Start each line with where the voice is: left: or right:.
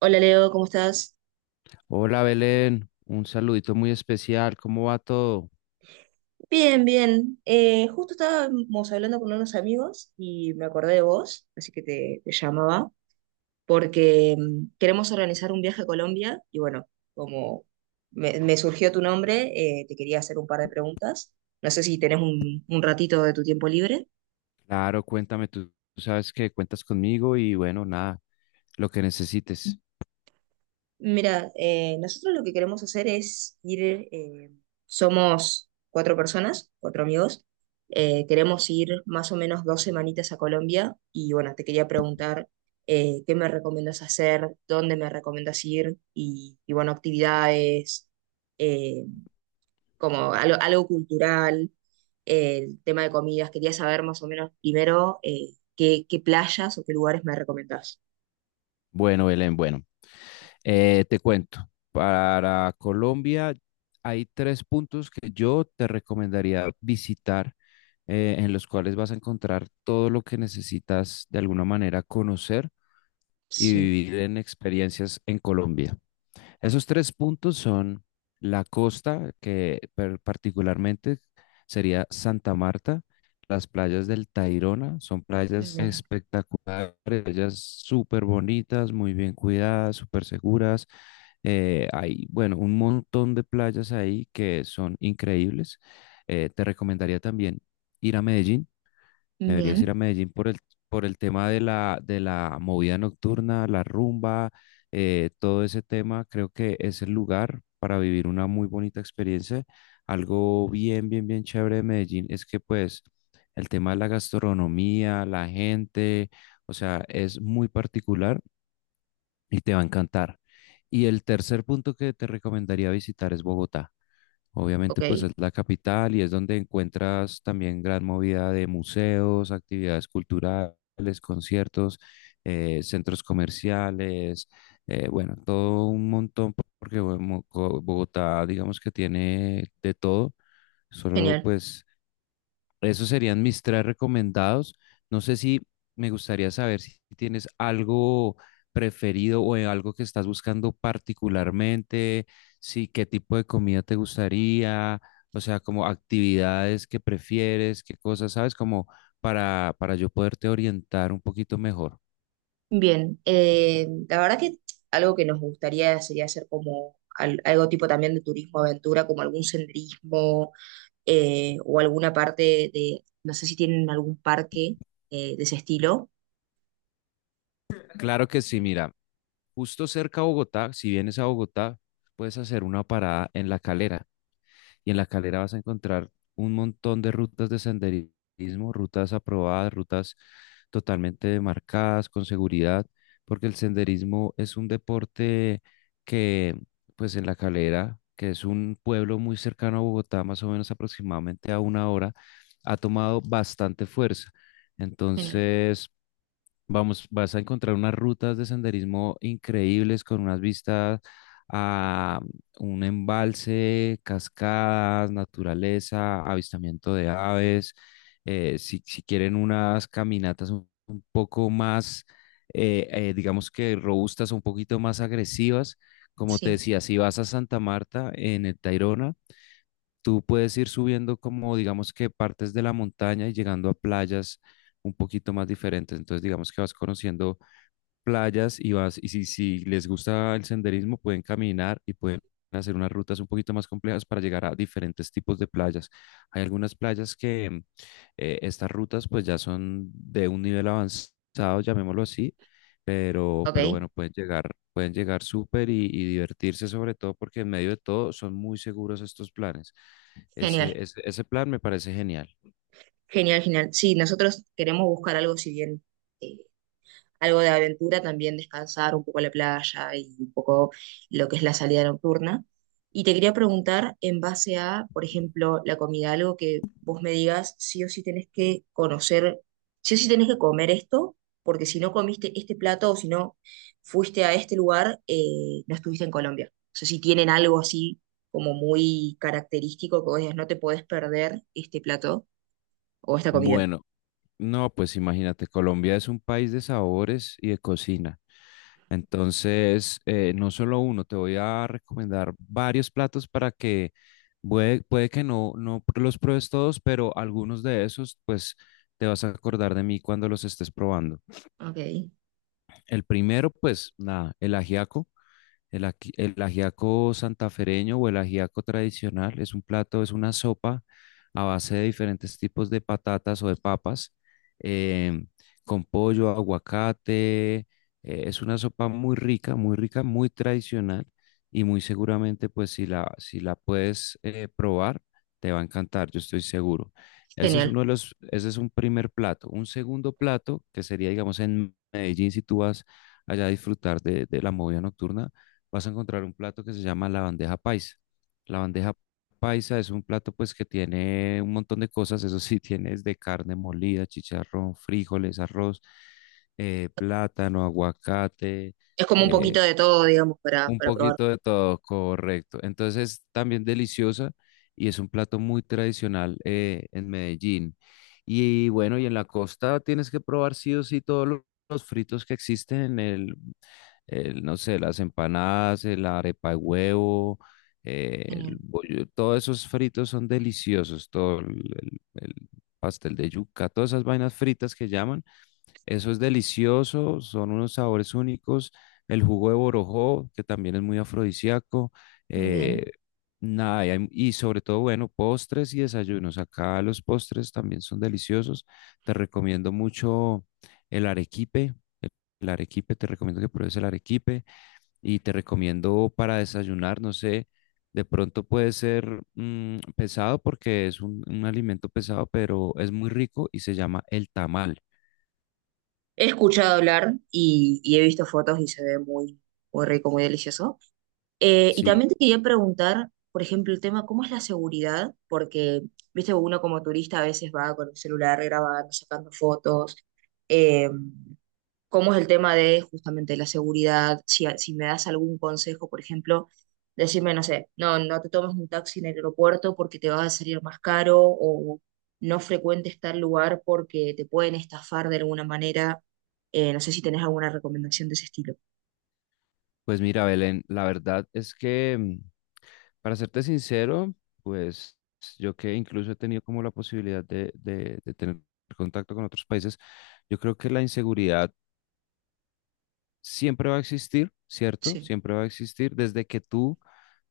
right: Hola Leo, ¿cómo estás?
left: Hola Belén, un saludito muy especial, ¿cómo va todo?
right: Bien, bien. Justo estábamos hablando con unos amigos y me acordé de vos, así que te llamaba, porque queremos organizar un viaje a Colombia y bueno, como me surgió tu nombre, te quería hacer un par de preguntas. No sé si tenés un ratito de tu tiempo libre.
left: Claro, cuéntame, tú sabes que cuentas conmigo y bueno, nada, lo que necesites.
right: Mira, nosotros lo que queremos hacer es ir, somos cuatro personas, cuatro amigos, queremos ir más o menos dos semanitas a Colombia y bueno, te quería preguntar qué me recomiendas hacer, dónde me recomiendas ir bueno, actividades, eh, como algo cultural, el tema de comidas, quería saber más o menos primero qué playas o qué lugares me recomendás.
left: Bueno, Belén, bueno, te cuento, para Colombia hay tres puntos que yo te recomendaría visitar, en los cuales vas a encontrar todo lo que necesitas de alguna manera conocer y
right: Sí,
left: vivir en experiencias en Colombia. Esos tres puntos son la costa, que particularmente sería Santa Marta, las playas del Tayrona, son playas
right: bien.
left: espectaculares, playas súper bonitas, muy bien cuidadas, súper seguras. Hay, bueno, un montón de playas ahí que son increíbles. Te recomendaría también ir a Medellín. Deberías ir a
right: Bien.
left: Medellín por el tema de la movida nocturna, la rumba, todo ese tema. Creo que es el lugar para vivir una muy bonita experiencia. Algo bien, bien, bien chévere de Medellín es que pues el tema de la gastronomía, la gente, o sea, es muy particular y te va a encantar. Y el tercer punto que te recomendaría visitar es Bogotá. Obviamente, pues
right: Ok,
left: es la capital y es donde encuentras también gran movida de museos, actividades culturales, conciertos, centros comerciales, bueno, todo un montón, porque bueno, Bogotá, digamos que tiene de todo, solo
right: genial.
left: pues esos serían mis tres recomendados. No sé si me gustaría saber si tienes algo preferido o algo que estás buscando particularmente, si qué tipo de comida te gustaría, o sea, como actividades que prefieres, qué cosas, ¿sabes? Como para yo poderte orientar un poquito mejor.
right: Bien, la verdad que algo que nos gustaría sería hacer como algo tipo también de turismo aventura, como algún senderismo o alguna parte de, no sé si tienen algún parque de ese estilo.
left: Claro que sí, mira, justo cerca a Bogotá, si vienes a Bogotá, puedes hacer una parada en La Calera. Y en la calera vas a encontrar un montón de rutas de senderismo, rutas aprobadas, rutas totalmente marcadas, con seguridad, porque el senderismo es un deporte que, pues en la calera, que es un pueblo muy cercano a Bogotá, más o menos aproximadamente a una hora, ha tomado bastante fuerza.
right: Genial,
left: Entonces, vamos, vas a encontrar unas rutas de senderismo increíbles con unas vistas a un embalse, cascadas, naturaleza, avistamiento de aves. Si quieren unas caminatas un poco más, digamos que robustas, un poquito más agresivas, como te
right: sí,
left: decía, si vas a Santa Marta en el Tayrona, tú puedes ir subiendo como digamos que partes de la montaña y llegando a playas un poquito más diferentes. Entonces digamos que vas conociendo playas y vas, y si les gusta el senderismo, pueden caminar y pueden hacer unas rutas un poquito más complejas para llegar a diferentes tipos de playas. Hay algunas playas que estas rutas pues ya son de un nivel avanzado, llamémoslo así, pero
right: ok,
left: bueno, pueden llegar súper y divertirse sobre todo porque en medio de todo son muy seguros estos planes.
right: genial,
left: Ese plan me parece genial.
right: genial, genial. Sí, nosotros queremos buscar algo si bien eh, algo de aventura, también descansar un poco la playa y un poco lo que es la salida nocturna. Y te quería preguntar en base a, por ejemplo, la comida, algo que vos me digas, sí o sí tenés que conocer, sí o sí tenés que comer esto, porque si no comiste este plato o si no fuiste a este lugar, no estuviste en Colombia. O sea, si tienen algo así como muy característico que vos digas, no te podés perder este plato o esta comida.
left: Bueno, no, pues imagínate, Colombia es un país de sabores y de cocina. Entonces, no solo uno, te voy a recomendar varios platos para que puede que no los pruebes todos, pero algunos de esos, pues te vas a acordar de mí cuando los estés probando.
right: Ok,
left: El primero, pues nada, el ajiaco. El ajiaco santafereño o el ajiaco tradicional es un plato, es una sopa a base de diferentes tipos de patatas o de papas, em, con pollo, aguacate. Es una sopa muy rica, muy rica, muy tradicional y muy seguramente, pues si la, si la puedes probar, te va a encantar, yo estoy seguro. Ese es
right: genial.
left: un primer plato. Un segundo plato, que sería, digamos, en Medellín, si tú vas allá a disfrutar de la movida nocturna vas a encontrar un plato que se llama la bandeja paisa. La bandeja paisa es un plato pues que tiene un montón de cosas, eso sí, tiene desde carne molida, chicharrón, frijoles, arroz, plátano, aguacate,
right: Es como un
left: eh,
right: poquito de todo, digamos,
left: un
right: para probar.
left: poquito de todo, correcto. Entonces es también deliciosa y es un plato muy tradicional en Medellín. Y bueno, y en la costa tienes que probar sí o sí todos los fritos que existen en el, no sé, las empanadas, el arepa de huevo, el
right: Genial.
left: bollo, todos esos fritos son deliciosos, todo el pastel de yuca, todas esas vainas fritas que llaman eso es delicioso, son unos sabores únicos. El jugo de borojó, que también es muy afrodisíaco. eh,
right: Bien.
left: Nada, y sobre todo, bueno, postres y desayunos. Acá los postres también son deliciosos. Te recomiendo mucho el arequipe. El el arequipe, te recomiendo que pruebes el arequipe y te recomiendo para desayunar, no sé, de pronto puede ser pesado porque es un alimento pesado, pero es muy rico y se llama el tamal.
right: He escuchado hablar y he visto fotos y se ve muy, muy rico, muy delicioso. Y
left: Sí,
right: también te quería preguntar, por ejemplo, el tema, ¿cómo es la seguridad? Porque, viste, uno como turista a veces va con el celular grabando, sacando fotos. em, ¿Cómo es el tema de justamente la seguridad? Si, si me das algún consejo, por ejemplo, decirme, no sé, no, no te tomes un taxi en el aeropuerto porque te va a salir más caro o no frecuentes tal lugar porque te pueden estafar de alguna manera. No sé si tenés alguna recomendación de ese estilo.
left: pues mira, Belén, la verdad es que, para serte sincero, pues yo que incluso he tenido como la posibilidad de tener contacto con otros países, yo creo que la inseguridad siempre va a existir, ¿cierto?
right: Sí.
left: Siempre va a existir desde que tú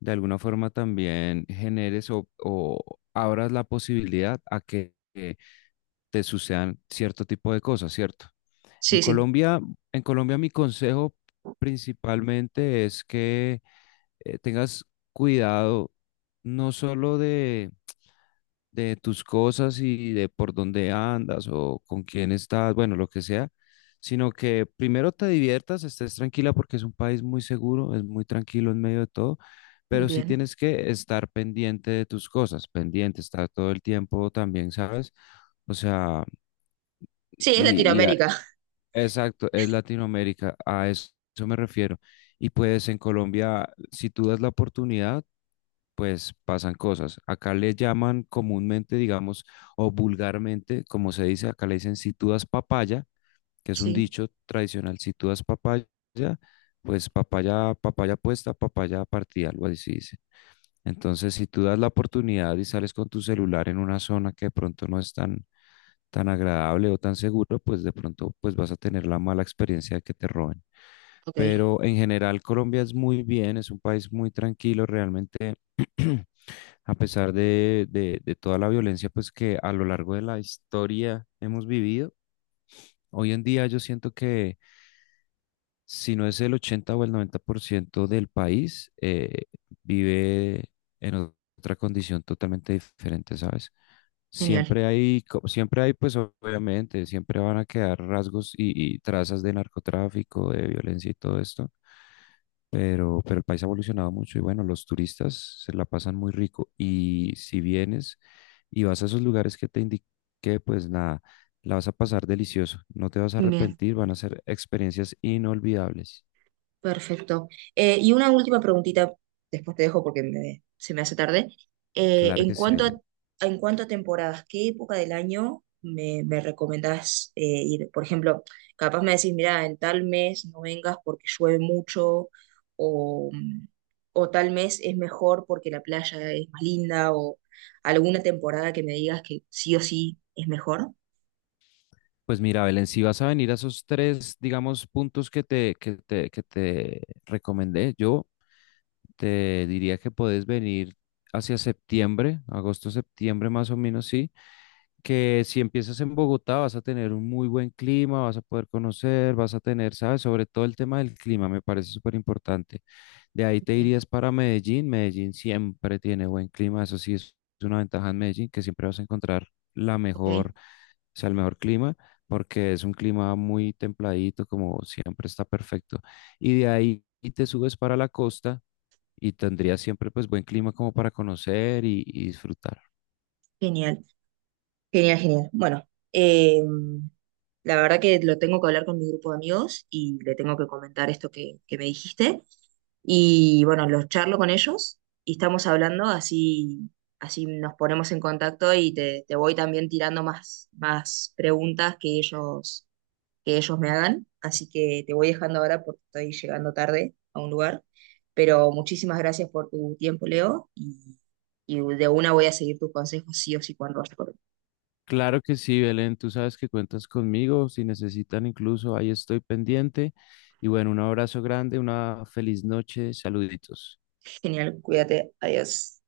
left: de alguna forma también generes o abras la posibilidad a que te sucedan cierto tipo de cosas, ¿cierto? En
right: Sí, sí.
left: Colombia, mi consejo principalmente es que tengas cuidado no solo de tus cosas y de por dónde andas o con quién estás, bueno, lo que sea, sino que primero te diviertas, estés tranquila porque es un país muy seguro, es muy tranquilo en medio de todo, pero sí
right: Bien.
left: tienes que estar pendiente de tus cosas, pendiente, estar todo el tiempo también, ¿sabes? O sea,
right: Sí, es
left: y, y a-
right: Latinoamérica.
left: exacto, es Latinoamérica, a eso me refiero. Y pues en Colombia, si tú das la oportunidad, pues pasan cosas. Acá le llaman comúnmente, digamos, o vulgarmente, como se dice, acá le dicen si tú das papaya, que es un
right: Sí.
left: dicho tradicional, si tú das papaya, pues papaya, papaya puesta, papaya partida, algo así dice. Entonces, si tú das la oportunidad y sales con tu celular en una zona que de pronto no es tan, tan agradable o tan seguro, pues de pronto pues vas a tener la mala experiencia de que te roben.
right: Ok,
left: Pero en general Colombia es muy bien, es un país muy tranquilo, realmente a pesar de toda la violencia pues que a lo largo de la historia hemos vivido, hoy en día yo siento que si no es el 80 o el 90% del país, vive en otra condición totalmente diferente, ¿sabes?
right: genial.
left: Siempre hay, pues obviamente, siempre van a quedar rasgos y trazas de narcotráfico, de violencia y todo esto, pero el país ha evolucionado mucho y bueno, los turistas se la pasan muy rico. Y si vienes y vas a esos lugares que te indiqué, pues nada, la vas a pasar delicioso. No te vas a
right: Bien.
left: arrepentir, van a ser experiencias inolvidables.
right: Perfecto. Y una última preguntita, después te dejo porque se me hace tarde. Eh,
left: Claro
right: en
left: que sí,
right: cuanto
left: Belén.
right: a, en cuanto a temporadas, ¿qué época del año me recomendás ir? Por ejemplo, capaz me decís, mira, en tal mes no vengas porque llueve mucho, o, o tal mes es mejor porque la playa es más linda, o alguna temporada que me digas que sí o sí es mejor.
left: Pues mira, Belén, si vas a venir a esos tres, digamos, puntos que te recomendé, yo te diría que puedes venir hacia septiembre, agosto, septiembre más o menos, sí que si empiezas en Bogotá vas a tener un muy buen clima, vas a poder conocer, vas a tener, ¿sabes? Sobre todo el tema del clima, me parece súper importante. De ahí te
right: Bien,
left: irías para Medellín. Medellín siempre tiene buen clima, eso sí es una ventaja en Medellín, que siempre vas a encontrar la mejor,
right: ok.
left: o sea, el mejor clima, porque es un clima muy templadito, como siempre está perfecto. Y de ahí te subes para la costa y tendrías siempre pues buen clima como para conocer y disfrutar.
right: Genial, genial, genial. Bueno. em, La verdad que lo tengo que hablar con mi grupo de amigos y le tengo que comentar esto que me dijiste. Y bueno, los charlo con ellos y estamos hablando, así, así nos ponemos en contacto y te voy también tirando más, más preguntas que ellos me hagan. Así que te voy dejando ahora porque estoy llegando tarde a un lugar. Pero muchísimas gracias por tu tiempo, Leo, y de una voy a seguir tus consejos sí o sí cuando vaya por.
left: Claro que sí, Belén, tú sabes que cuentas conmigo, si necesitan incluso, ahí estoy pendiente. Y bueno, un abrazo grande, una feliz noche, saluditos.
right: Genial, cuídate, adiós.